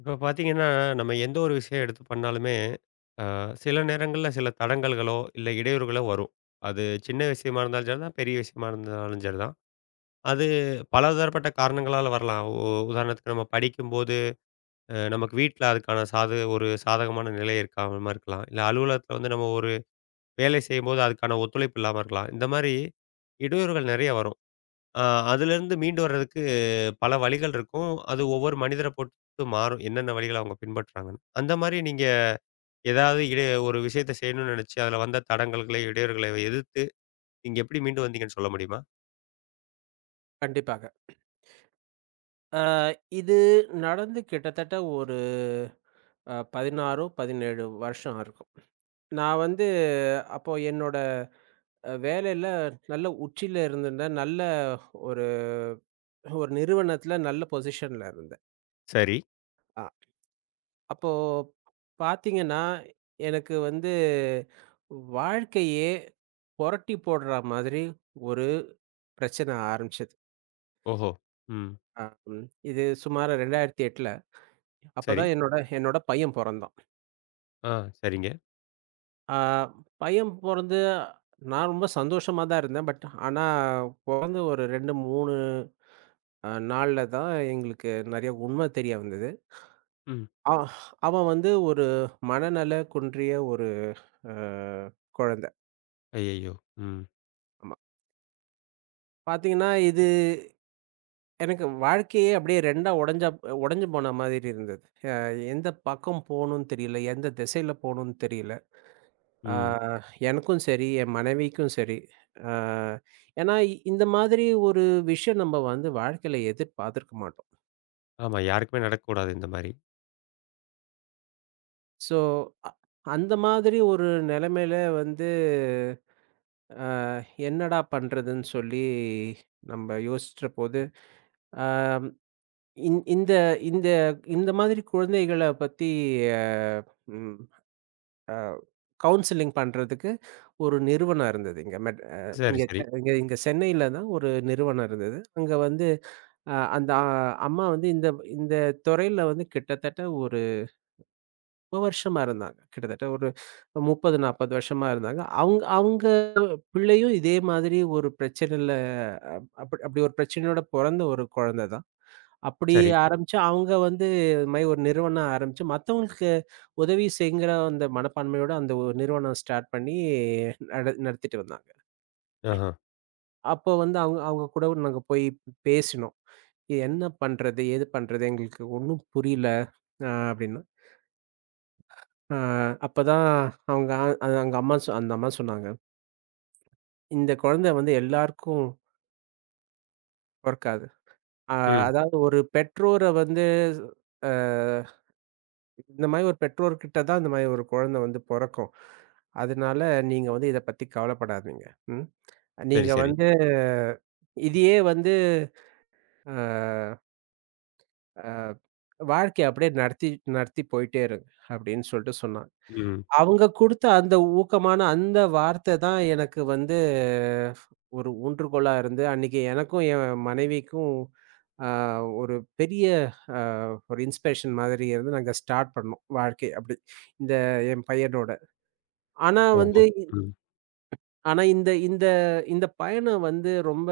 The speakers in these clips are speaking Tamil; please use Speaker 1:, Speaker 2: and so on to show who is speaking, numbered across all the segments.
Speaker 1: இப்ப பார்த்தீங்கன்னா, நம்ம எந்த ஒரு விஷயம் எடுத்து பண்ணாலுமே, அ சில நேரங்கள்ல சில தடங்கல்களோ, இல்ல இடையூறுகளோ வரும். அது சின்ன விஷயமா இருந்தாலும் சரிதான், பெரிய விஷயமா இருந்தாலும் சரிதான். அது பலதரப்பட்ட காரணங்களால வரலாம். உதாரணத்துக்கு நம்ம படிக்கும்போது, நமக்கு வீட்ல அதுக்கான ஒரு சாதகமான நிலை இருக்காம இருக்கலாம். இல்ல அலுவலகத்துல வந்து நம்ம ஒரு வேலை செய்யும்போது அதுக்கான ஒத்துழைப்பு இல்லாம இருக்கலாம். இந்த மாரி இடையூறுகள் நெறைய வரும். ஆ அதுலேருந்து மீண்டு வர்றதுக்கு பல வழிகள் இருக்கும். அது ஒவ்வொரு மனிதர பொறுத்து மாறும். என்னென்ன வழிகள அவங்க பின்பற்றாங்கன்னு. அந்த மாரி நீங்க ஏதாவது ஒரு விஷயத்த செய்யணும்னு நெனச்சு, அதுல வந்த தடங்கல்களை, இடையூறுகளை எதிர்த்து நீங்க எப்படி மீண்டு வந்தீங்கன்னு சொல்ல முடியுமா?
Speaker 2: கண்டிப்பாக. அ இது நடந்து கிட்டத்தட்ட ஒரு 16, 17 வருஷம் இருக்கும். நான் வந்து அப்போ என்னோட வேலையில நல்ல உச்சியில இருந்திருந்தேன். நல்ல ஒரு ஒரு நிறுவனத்தில நல்ல பொசிஷன்ல இருந்தேன்.
Speaker 1: சரி.
Speaker 2: அ அப்போ பார்த்தீங்கன்னா, எனக்கு வந்து வாழ்க்கையே புரட்டி போடுற மாதிரி ஒரு பிரச்சனை ஆரம்பிச்சது.
Speaker 1: ஓஹோ! ம்.
Speaker 2: அ ம் இது சுமார் 2008ல.
Speaker 1: சரி.
Speaker 2: அப்பதான் என்னோட என்னோட பையன் பொறந்தான்.
Speaker 1: ஆ சரிங்க.
Speaker 2: ஆ, பையன் பொறந்து நான் ரொம்ப சந்தோஷமா தான் இருந்தேன். பட் ஆனா, பொறந்து ஒரு 2, 3 நாள்ல தான் எங்களுக்கு நெறைய உண்ம தெரிய வந்தது.
Speaker 1: ம்.
Speaker 2: அ அவன் வந்து ஒரு மனநல குன்றிய ஒரு அ குழந்தை.
Speaker 1: ஐயய்யோ! ம்.
Speaker 2: ஆமா. பாத்தீங்கன்னா, இது எனக்கு வாழ்க்கையே அப்படியே 2ஆ உடைஞ்சு போன மாதிரி இருந்தது. அ எந்த பக்கம் போணும்னு தெரியல, எந்த திசையில போணும்னு தெரியல. ஆ
Speaker 1: ம்.
Speaker 2: எனக்கும் சரி, என் மனைவிக்கும் சரி. ஆ ஏன்னா இந்த மாதிரி ஒரு விஷயம் நம்ம வந்து வாழ்க்கையில எதிர்பார்த்திருக்க மாட்டோம்.
Speaker 1: ஆமா. யாருக்குமே நடக்கக்கூடாது இந்த மாரி.
Speaker 2: ஸோ, அ அந்த மாதிரி ஒரு நிலைமையில வந்து அ என்னடா பண்றதுன்னு சொல்லி நம்ம யோசிச்சபோது, ஆ இந் இந்த இந்த இந்த மாதிரி குழந்தைகள பத்தி அ ம் கவுன்சிலிங் பண்றதுக்கு ஒரு நிறுவனம் இருந்தது. இங்க மெட் அ
Speaker 1: சரி,
Speaker 2: இங்க
Speaker 1: சரி.
Speaker 2: இங்க இங்க சென்னையில தான் ஒரு நிறுவனம் இருந்தது. அங்க வந்து அ அந்த அ அம்மா வந்து இந்த இந்த துறையில வந்து கிட்டத்தட்ட ஒரு ரொம்ப வருஷமா இருந்தாங்க. கிட்டத்தட்ட ஒரு 30, 40 வருஷமா இருந்தாங்க. அவுங்க அவுங்க பிள்ளையும் இதே மாதிரி ஒரு பிரச்சனையில அ அப் அப்படி அப்படி ஒரு பிரச்சனையோட பொறந்த ஒரு குழந்தை தான். அப்படி
Speaker 1: சரி.
Speaker 2: ஆரம்பிச்சு அவங்க வந்து இது மாரி ஒரு நிறுவனம் ஆரம்பிச்சு, மத்தவங்களுக்கு உதவி செய்யுங்கிற அந்த மனப்பான்மையோட அந்த ஒரு நிறுவனம் ஸ்டார்ட் பண்ணி நடத்திட்டு வந்தாங்க.
Speaker 1: ஆஹா.
Speaker 2: அப்போ வந்து அவங்க அவங்க கூட நாங்க போய் பேசினோம். என்ன பண்றது? ஏது பண்றது? எங்களுக்கு ஒண்ணும் புரியல. அப்டின்னா, அ அப்பதான் அவங்க அது அவங்க அம்மா சொ அந்த அம்மா சொன்னாங்க. இந்த குழந்தை வந்து எல்லாருக்கும் பொறக்காது. அ
Speaker 1: ம்.
Speaker 2: அதாவது ஒரு பெற்றோர வந்து அ இந்த மாரி ஒரு பெற்றோர்கிட்ட தான் இந்த மாரி ஒரு குழந்தை வந்து பொறக்கும். அதனால நீங்க வந்து இத பத்தி கவலைப்படாதீங்க. ம்.
Speaker 1: சரி,
Speaker 2: நீங்க
Speaker 1: சரி.
Speaker 2: வந்து இதையே வந்து அ வாழ்க்கைய அப்படியே நடத்தி நடத்தி போயிட்டே இருங்க அப்படின்னு சொல்லிட்டு சொன்னாங்க.
Speaker 1: ம்.
Speaker 2: அவங்க குடுத்த அந்த ஊக்கமான அந்த வார்த்தை தான் எனக்கு வந்து ஒரு ஊன்றுகோலா இருந்து, அன்னைக்கு எனக்கும் என் மனைவிக்கும் அ ஒரு பெரிய அ ஒரு இன்ஸ்பிரேஷன் மாதிரி இருந்து நாங்க ஸ்டார்ட் பண்ணோம். வாழ்க்கை அப்படி. இந்த என் பையனோட. ஆனா
Speaker 1: ஓஹோ!
Speaker 2: வந்து இ-
Speaker 1: ம்.
Speaker 2: ஆனா இந்த இந்த இந்த பயணம் வந்து ரொம்ப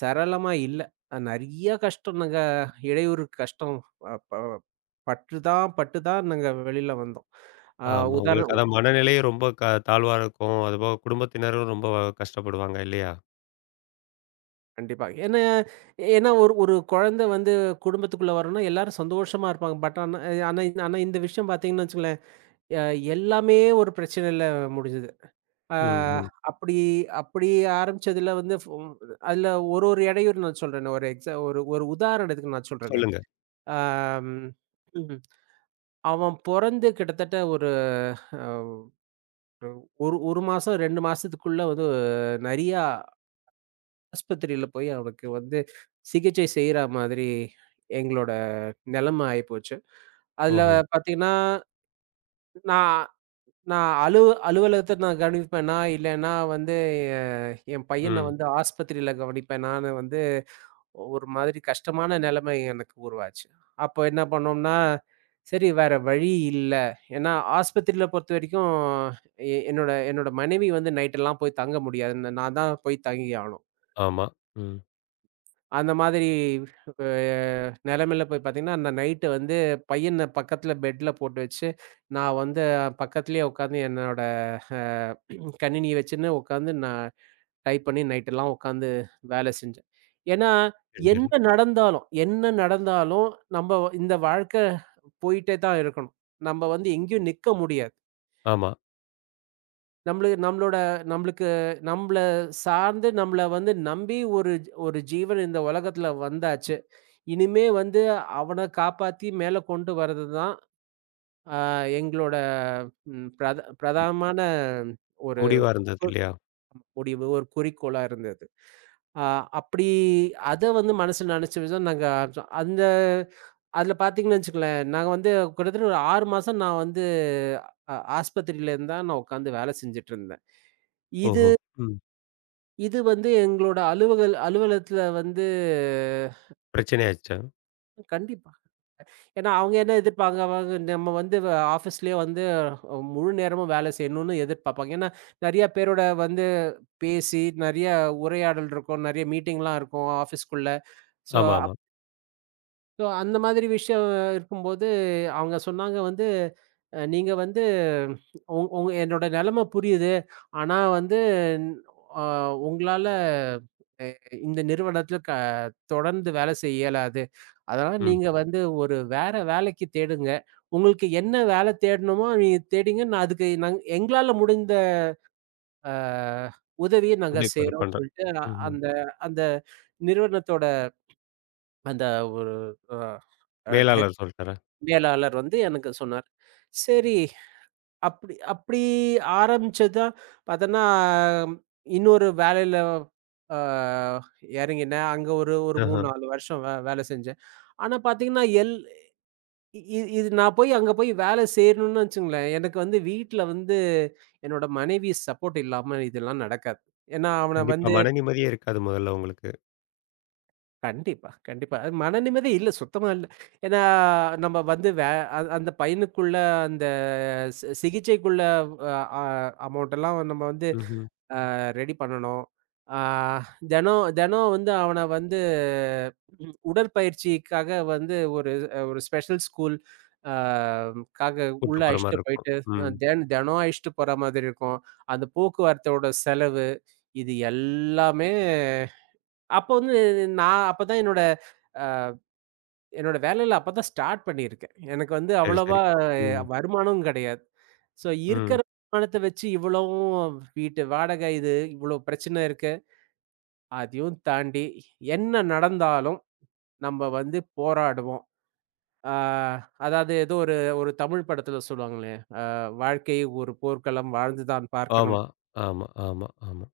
Speaker 2: சரளமா இல்ல. நெறைய கஷ்டம் நாங்க இடையூறு கஷ்டம் ப ப பட்டு தான் நாங்க வெளில வந்தோம். அ
Speaker 1: ஆமா.
Speaker 2: உதாரண
Speaker 1: உங்களுக்கு அதான் மனநிலையும் ரொம்ப க தாழ்வா இருக்கும். அதுபோக குடும்பத்தினரும் ரொம்ப கஷ்டப்படுவாங்க இல்லையா?
Speaker 2: கண்டிப்பா. ஏன்னா ஏன்னா ஒரு ஒரு குழந்த வந்து குடும்பத்துக்குள்ள வரணும்னா, எல்லாரும் சந்தோஷமா இருப்பாங்க. பட் ஆனா ஆனா இந்த விஷயம் பார்த்தீங்கன்னு வச்சுக்கோங்களேன், அ எல்லாமே ஒரு பிரச்சனையில முடிஞ்சுது. ஆ
Speaker 1: ம்,
Speaker 2: ம்.
Speaker 1: ம்.
Speaker 2: அப்படி அப்படி ஆரம்பிச்சதுல வந்து ஃபு அதுல ஒரு ஒரு இடையூறு நான் சொல்றேனே, ஒரு எக்ஸா ஒரு ஒரு உதாரணத்துக்கு நான் சொல்றேனே.
Speaker 1: சொல்லுங்க.
Speaker 2: ஆம், ம். அவன் பொறந்து கிட்டத்தட்ட ஒரு அ ஒரு 1 மாசம், 2 மாசத்துக்குள்ள வந்து நெறையா ஆஸ்பத்திரியில போய் அவனுக்கு வந்து சிகிச்சை செய்ற மாதிரி எங்களோட நெலைம ஆயிப்போச்சு. அதுல
Speaker 1: ஓஹோ!
Speaker 2: பாத்தீங்கன்னா, நான் நான் அலுவ அலுவலகத்த நான் கவனிப்பேனா, இல்லன்னா வந்து எ என் பையன
Speaker 1: ம்.
Speaker 2: வந்து ஆஸ்பத்திரியில கவனிப்பேனான்னு வந்து ஒரு மாதிரி கஷ்டமான நெலைமை எனக்கு உருவாச்சு. அப்போ என்ன பண்ணோம்னா, சரி வேற வழி இல்ல. ஏன்னா ஆஸ்பத்திரியில பொறுத்தவரைக்கும் எ என்னோட என்னோட மனைவி வந்து நைட்டெல்லாம் போய் தங்க முடியாது. நான் தான் போய் தங்கி ஆகணும்.
Speaker 1: ஆமா. ம்.
Speaker 2: அந்த மாதிரி அ நெலைமையில போய் பார்த்தீங்கன்னா, அந்த நைட்டு வந்து பையன பக்கத்துல பெட்ல போட்டு வச்சு, நான் வந்து பக்கத்துலயே உட்காந்து என்னோட அ கணினிய வச்சுன்னு உட்காந்து நான் டைப் பண்ணி நைட்டெல்லாம் உட்காந்து வேலை செஞ்சேன். ஏன்னா,
Speaker 1: சரி, சரி.
Speaker 2: என்ன நடந்தாலும் என்ன நடந்தாலும் நம்ப இந்த வாழ்க்கை போயிட்டே தான் இருக்கணும். நம்ப வந்து எங்கேயும் நிக்க முடியாது.
Speaker 1: ஆமா.
Speaker 2: நம்மளு நம்மளோட நம்மளுக்கு நம்மள சார்ந்து நம்மள வந்து நம்பி ஒரு ஒரு ஜீவன் இந்த உலகத்துல வந்தாச்சு. இனிமே வந்து அவன காப்பாத்தி மேல கொண்டு வரதுதான், அ எங்களோட ம் பிரத
Speaker 1: மு
Speaker 2: பிரதானமான ஒரு
Speaker 1: முடிவா இருந்தது
Speaker 2: ஒ
Speaker 1: இல்லையா?
Speaker 2: முடிவு, ஒரு குறிக்கோளா இருந்தது. அ அப்படி அத வந்து மனசுல நெனச்ச விதம் நாங்க ஆரம்பிச்சோம். அதுல பாத்தீங்கன்னு வச்சுக்கங்களேன், நாங்க வந்து கிட்டத்தட்ட ஒரு 6 மாசம் நான் வந்து ஆஸ்பத்திரியில இருந்தா நான் உட்காந்து வேலை செஞ்சுட்டுருந்தேன். இது
Speaker 1: ஓஹோ! ம்.
Speaker 2: இது வந்து எங்களோட அலுவலகத்துல வந்து
Speaker 1: பிரச்சனை ஆயிருச்சா?
Speaker 2: கண்டிப்பா. ஏன்னா, அவங்க என்ன எதிர்ப்பாங்க அவங்க நம்ம வந்து ஆஃபீஸ்லயே வந்து முழு நேரமும் வேலை செய்யணும்னு எதிர்பார்ப்பாங்க. ஏன்னா, நெறைய பேரோட வந்து பேசி, நெறைய உரையாடல் இருக்கும். நெறைய மீட்டிங்லாம் இருக்கும் ஆஃபீஸ்க்குள்ள. ஸோ
Speaker 1: ஆமா, ஆமா.
Speaker 2: ஸோ அந்த மாதிரி விஷயம் இருக்கும்போது, அவங்க சொன்னாங்க வந்து, "நீங்க வந்து உங் உங்க என்னோட நெலைமை புரியுது. ஆனா வந்து அ உங்களால அ இந்த நிறுவனத்தில தொடர்ந்து வேலை செய்ய இயலாது. அதனால
Speaker 1: ம்.
Speaker 2: நீங்க வந்து ஒரு வேற வேலைக்கு தேடுங்க. உங்களுக்கு என்ன வேலை தேடணுமோ நீங்க தேடிங்க. நான் அதுக்கு எங்களால முடிந்த அ உதவிய நாங்க
Speaker 1: உதவி பண்
Speaker 2: செய்றோம்னு"
Speaker 1: பண்றேன்.
Speaker 2: சொல்லிட்டு அ-
Speaker 1: ம்ஹ்ம்.
Speaker 2: அந்த அந்த நிறுவனத்தோட அந்த ஒரு அ அ
Speaker 1: மேலாளர் சொல்ட்டாரா?
Speaker 2: மேலாளர் வந்து எனக்கு சொன்னார். சரி, அப்படி அப்படி ஆரம்பிச்சது தான் பார்த்தோன்னா, இன்னொரு வேலையில அ இறங்கினேன். அங்க ஒரு ஒரு
Speaker 1: ஆஹா.
Speaker 2: 3, 4 வருஷம் வேலை செஞ்சேன். ஆனா பார்த்தீங்கன்னா, இது நான் போய் அங்க போய் வேலை செய்யணும்னு வச்சுக்கங்களேன், எனக்கு வந்து வீட்ல வந்து என்னோட மனைவி சப்போர்ட் இல்லாம இதெல்லாம் நடக்காது. ஏன்னா, அவன
Speaker 1: கண்டிப்பா
Speaker 2: வந்து
Speaker 1: மன நிம்மதியே இருக்காது முதல்ல உங்களுக்கு.
Speaker 2: கண்டிப்பா, கண்டிப்பா. அது மன நிம்மதி இல்ல, சுத்தமா இல்ல. ஏன்னா, நம்ம வந்து வே அ அந்த பையனுக்குள்ள சிகிச்சைக்குள்ள அ அ அமௌண்ட் எல்லாம் நம்ம வந்து
Speaker 1: ம்ஹ்ம்.
Speaker 2: ரெடி பண்ணணும். ஆ தினம் தினம் வந்து அவன வந்து உடற்பயிற்சிக்காக வந்து ஒரு ஒரு ஸ்பெஷல் ஸ்கூல் அ காக
Speaker 1: கூட்டு
Speaker 2: உள்ள
Speaker 1: போற
Speaker 2: அழைச்சுட்டு
Speaker 1: மாரி இருக்கும்.
Speaker 2: போயிட்டு
Speaker 1: ம்.
Speaker 2: தினம் அழைச்சுட்டு போற மாதிரி இருக்கும். அந்த போக்குவரத்தோட செலவு, இது எல்லாமே அப்போ வந்து நான் அப்பதான் என்னோட அ என்னோட வேலையில அப்பதான் ஸ்டார்ட் பண்ணியிருக்கேன். எனக்கு வந்து
Speaker 1: சரி, சரி.
Speaker 2: அவ்வளவா
Speaker 1: ம்,
Speaker 2: வருமானம் கிடையாது. ஸோ
Speaker 1: ம்.
Speaker 2: இருக்கிற வருமானத்த வச்சு இவ்வளவும் வீட்டு வாடகை இது, இவ்வளோ பிரச்சனை இருக்கு. அதையும் தாண்டி என்ன நடந்தாலும் நம்ம வந்து போராடுவோம். ஆ அதாவது ஏதோ ஒரு ஒரு தமிழ் படத்துல சொல்லுவாங்களே, "வாழ்க்கை ஒரு போர்க்களம் வாழ்ந்துதான் பார்க்கணும்."
Speaker 1: ஆமா, ஆமா, ஆமா, ஆமா.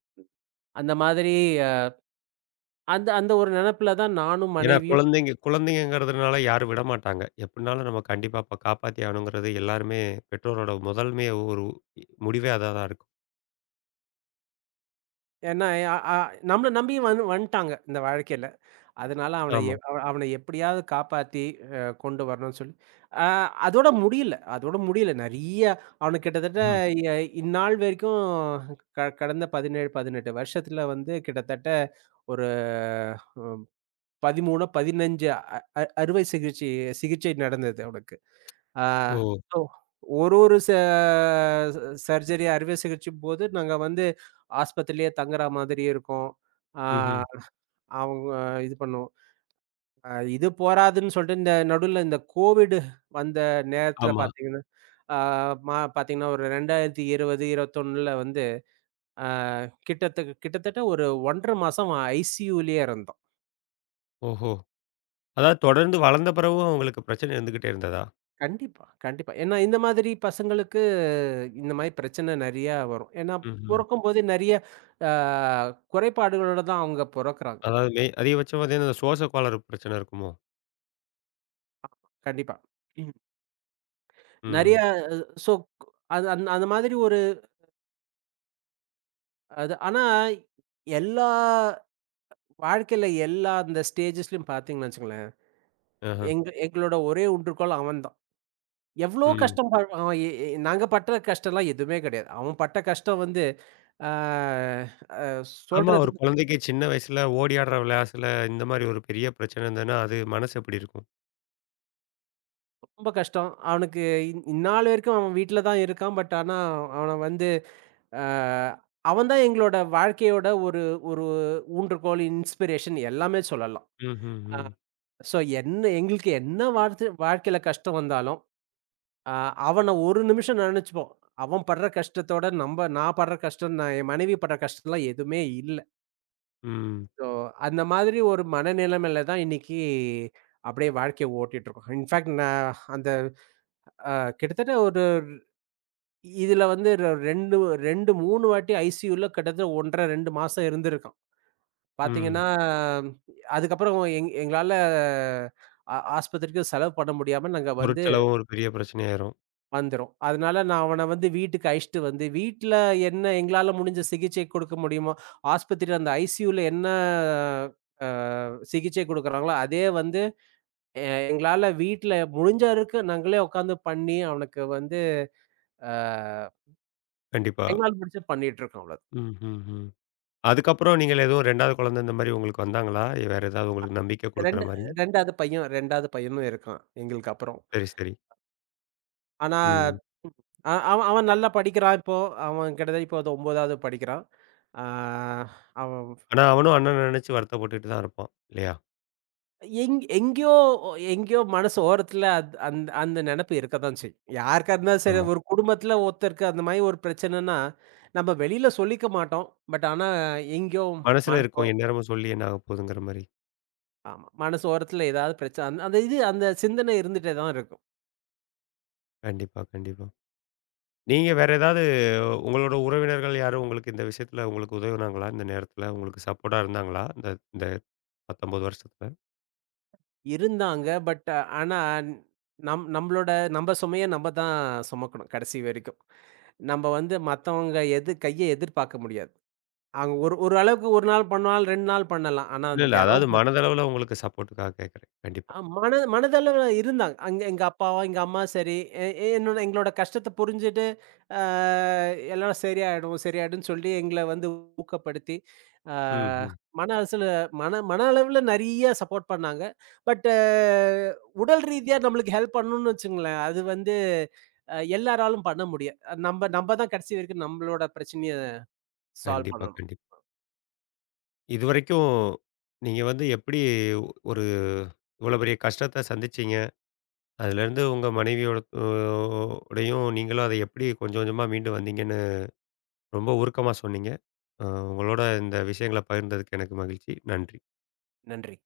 Speaker 2: அந்த மாதிரி அ அந்த அந்த ஒரு நெனப்புல தான் நானும்
Speaker 1: ஏன்னா
Speaker 2: மனைவியும்
Speaker 1: குழந்தைங்க குழந்தைங்கங்கிறதுனால யாரும் விடமாட்டாங்க. எப்டினாலும் நம்ம கண்டிப்பா அப்ப காப்பாத்தி ஆகணுங்கிறது எல்லாருமே பெற்றோரோட முதன்மைய ஒரு முடிவே அதா தான் இருக்கும்.
Speaker 2: ஏன்னா அ அ நம்மள நம்பி வந்து வந்துட்டாங்க இந்த வாழ்க்கையில. அதனால அவன எ
Speaker 1: ஆமா.
Speaker 2: அவ அவன எப்படியாவது காப்பாத்தி கொண்டு வரணும்னு சொல்லி, அ அதோட முடியல. அதோட முடியல. நெறைய அவனுக்கு கிட்டத்தட்ட
Speaker 1: ம்.
Speaker 2: எ இந்நாள் வரைக்கும் கடந்த 17, 18 வருஷத்துல வந்து கிட்டத்தட்ட ஒரு 13, 15 அ அ அறுவை சிகிச்சை சிகிச்சை நடந்தது அவனுக்கு. ஆ
Speaker 1: ஓ!
Speaker 2: ஸோ ஒரு ஒரு ச சர்ஜரி அறுவை சிகிச்சையும்போது நாங்க வந்து ஆஸ்பத்திரியிலேயே தங்குற மாதிரி இருக்கும். ஆ
Speaker 1: ம்ஹ்ம்.
Speaker 2: அவங்க இது பண்ணுவோம். இது போராதுன்னு சொல்லிட்டு இந்த நடுவுல இந்த கோவிட் வந்த நேரத்துல
Speaker 1: ஆமா.
Speaker 2: பார்த்தீங்கன்னா, ஆ மா பார்த்தீங்கன்னா ஒரு 2020, 21ல வந்து அ கிட்டத்தட்ட கிட்டத்தட்ட ஒரு 1 1/2 மாசம் ஐசியூலயே இருந்தோம்.
Speaker 1: ஓஹோ! அதாவது தொடர்ந்து வளர்ந்த பிறகும் அவங்களுக்கு பிரச்சனை இருந்துகிட்டே இருந்ததா?
Speaker 2: கண்டிப்பா, கண்டிப்பா. ஏன்னா இந்த மாதிரி பசங்களுக்கு இந்த மாதிரி பிரச்சனை நெறையா வரும். ஏன்னா
Speaker 1: ம்ஹ்ம்.
Speaker 2: பொறக்கும்போதே நெறைய அ குறைபாடுகளோட தான் அவங்க பொறக்குறாங்க.
Speaker 1: அதாவது அதிகபட்சம் பார்த்தீங்கன்னா, இந்த சுவாச கோளாறு பிரச்சனை இருக்குமோ?
Speaker 2: கண்டிப்பா. ம். நெறைய
Speaker 1: ம்.
Speaker 2: சோ அது அந்த அந்த மாதிரி ஒரு அது ஆனா எல்லா வாழ்க்கையில எல்லா அந்த ஸ்டேஜஸ்லயும் பார்த்தீங்கன்னு வச்சுக்கோங்களேன்,
Speaker 1: ஆஹ.
Speaker 2: எங்களோட ஒரே ஒன்றுக்கோள் அவன்தான். எவ்ளோ
Speaker 1: ம்.
Speaker 2: கஷ்டம் அவன் எ எ நாங்க பட்ட கஷ்டம்லாம் எதுவுமே கிடையாது. அவன் பட்ட கஷ்டம் வந்து ஆ அ
Speaker 1: ஆமா ஒரு
Speaker 2: சொல்றதுக்கு
Speaker 1: குழந்தைக்கு சின்ன வயசுல ஓடி ஆடுற விளையாசுல இந்த மாரி ஒரு பெரிய பிரச்சனை இருந்ததுன்னா, அது மனசு எப்டி இருக்கும்?
Speaker 2: ரொம்ப கஷ்டம். அவனுக்கு இந்நாள் வரைக்கும் அவன் வீட்ல தான் இருக்கான். பட் ஆனா அவன வந்து ஆ அவன் தான் எங்களோட வாழ்க்கையோட ஒரு ஒரு ஊன்றுகோல், இன்ஸ்பிரேஷன் எல்லாமே சொல்லலாம்.
Speaker 1: ம்ஹ்ம்.
Speaker 2: ஆ
Speaker 1: ம்.
Speaker 2: ஸோ என்ன எங்களுக்கு என்ன வாழ்க்கையில கஷ்டம் வந்தாலும் ஆ அவன ஒரு நிமிஷம் நெனச்சுப்போம். அவன் படுற கஷ்டத்தோட நான் படுற கஷ்டம், நான் என் மனைவி படுற கஷ்டம்லாம் எதுவுமே இல்ல.
Speaker 1: ம்.
Speaker 2: ஸோ, அந்த மாதிரி ஒரு மனநிலைமையில தான் இன்னைக்கு அப்படியே வாழ்க்கைய ஓட்டிட்டு இருக்கோம். இன்ஃபாக்ட் நான் அந்த அ கிட்டத்தட்ட ஒரு இதுல வந்து ரெ 2 2, 3 வாட்டி ஐசியூல கிட்டத்தட்ட 1 1/2, 2 மாசம் இருந்திருக்கான்.
Speaker 1: ம்.
Speaker 2: பாத்தீங்கன்னா, அதுக்கப்புறம் எங்களால ஆஸ்பத்திரிக்கு செலவு பண்ண முடியாம நாங்க வந்து
Speaker 1: பொருட்செலவும் ஒரு பெரிய பிரச்சனையாயிரும்.
Speaker 2: வந்துரும். அதனால நான் அவன வந்து வீட்டுக்கு அழைச்சுட்டு வந்து, வீட்ல என்ன எங்களால முடிஞ்ச சிகிச்சை கொடுக்க முடியுமோ, ஆஸ்பத்திரியில அந்த ஐசியூல என்ன அ சிகிச்சை குடுக்குறாங்களோ, அதே வந்து எங்களால வீட்ல முடிஞ்ச வரைக்கும் நாங்களே உட்காந்து பண்ணி, அவனுக்கு வந்து அ
Speaker 1: கண்டிப்பா.
Speaker 2: எங்களால முடிஞ்சது பண்ணிட்டுருக்கோம் அவ்வளோ.
Speaker 1: ம், ம், ம். அதுக்கப்புறம் நீங்க எதுவும் 2வது குழந்தை இந்த மாரி உங்களுக்கு வந்தாங்களா? வேற ஏதாவது உங்களுக்கு நம்பிக்கை குடுக்குற மாரி?
Speaker 2: 2 2வது பையன் 2வது பையனும் இருக்கான் எங்களுக்கு அப்புறம்.
Speaker 1: சரி, சரி.
Speaker 2: ஆனா
Speaker 1: ம்.
Speaker 2: அ அவன் அவன் நல்லா படிக்கிறான் இப்போ. அவன் கிட்டத்தட்ட இப்போ 9வது படிக்கிறான். ஆ அவன்
Speaker 1: ஆனா அவனும் அண்ணன நெனச்சு வருத்தப்பட்டுட்டு தான் இருப்பான். இல்லையா?
Speaker 2: எங் எங்கேயோ எங்கேயோ மனசு ஓரத்துல அத் அந்த அந்த நெனப்பு இருக்கத்தான் செய்யும். யாருக்கா இருந்தாலும் சரி,
Speaker 1: ஆமா.
Speaker 2: ஒரு குடும்பத்துல ஒருத்தருக்கு அந்த மாரி ஒரு பிரச்சனைன்னா, நம்ம வெளியில சொல்லிக்க மாட்டோம். பட் ஆனா எங்கேயோ
Speaker 1: மனசுல
Speaker 2: மனசு ஓ
Speaker 1: இருக்கும். எந்நேரமும் சொல்லி என்ன ஆக போதுங்கிற மாரி.
Speaker 2: ஆமா. மனசு ஓரத்துல ஏதாவது பிரச்சனை அந்த அந்த இது அந்த சிந்தனை இருந்துட்டே தான் இருக்கும்.
Speaker 1: கண்டிப்பா, கண்டிப்பா. நீங்க வேற ஏதாவது உங்களோட உறவினர்கள் யாரும் உங்களுக்கு இந்த விஷயத்துல உங்களுக்கு உதவுனாங்களா? இந்த நேரத்துல உங்களுக்கு சப்போர்ட்டா இருந்தாங்களா? இந்த இந்த 19 வருஷத்துல?
Speaker 2: இருந்தாங்க. பட் ஆனா நம்மளோட நம்ம சுமைய நம்ம தான் சுமக்கணும் கடைசி வரைக்கும். நம்ம வந்து மத்தவங்க எது கைய எதிர்பார்க்க முடியாது. அவங்க ஒரு ஒரு அளவுக்கு 1 நாள் பண்ணுவாங்க, 2 நாள் பண்ணலாம். ஆனா
Speaker 1: இல்ல, இல்ல. அதாவது
Speaker 2: தினம்
Speaker 1: மனதளவுல உங்களுக்கு சப்போர்ட்டுக்காக கேட்கிறேன். கண்டிப்பா.
Speaker 2: அ மன மனதளவுல இருந்தாங்க. அங்க எங்க அப்பாவும், எங்க அம்மா சரி, எ எ- என்னோட எங்களோட கஷ்டத்த புரிஞ்சுட்டு, அ எல்லாம் சரியாயிடும், சரியாயிடும்ன்னு சொல்லி எங்கள வந்து ஊக்கப்படுத்தி, அ
Speaker 1: ம், ம்.
Speaker 2: மன அலசல மன மன அளவுல நெறைய சப்போர்ட் பண்ணாங்க. பட்டு உடல் ரீதியா நம்மளுக்கு ஹெல்ப் பண்ணணும்னு வச்சுக்கங்களேன், அது வந்து எல்லாராலும் பண்ண முடியாது. நம்ப நம்ப தான் கடைசி வரைக்கும் நம்மளோட பிரச்சனைய சால்வ்
Speaker 1: கண்டிப்பா,
Speaker 2: பண்ணணும்.
Speaker 1: கண்டிப்பா. இதுவரைக்கும் நீங்க வந்து எப்படி ஒரு இவ்வளோ பெரிய கஷ்டத்த சந்திச்சீங்க, அதுலேருந்து உங்க மனைவியோட ஓடையும் நீங்களும் அத எப்படி கொஞ்சம் கொஞ்சமா மீண்டு வந்தீங்கன்னு ரொம்ப உருக்கமா சொன்னீங்க. அ உங்களோட இந்த விஷயங்கள பகிர்ந்ததுக்கு எனக்கு மகிழ்ச்சி. நன்றி.
Speaker 2: நன்றி.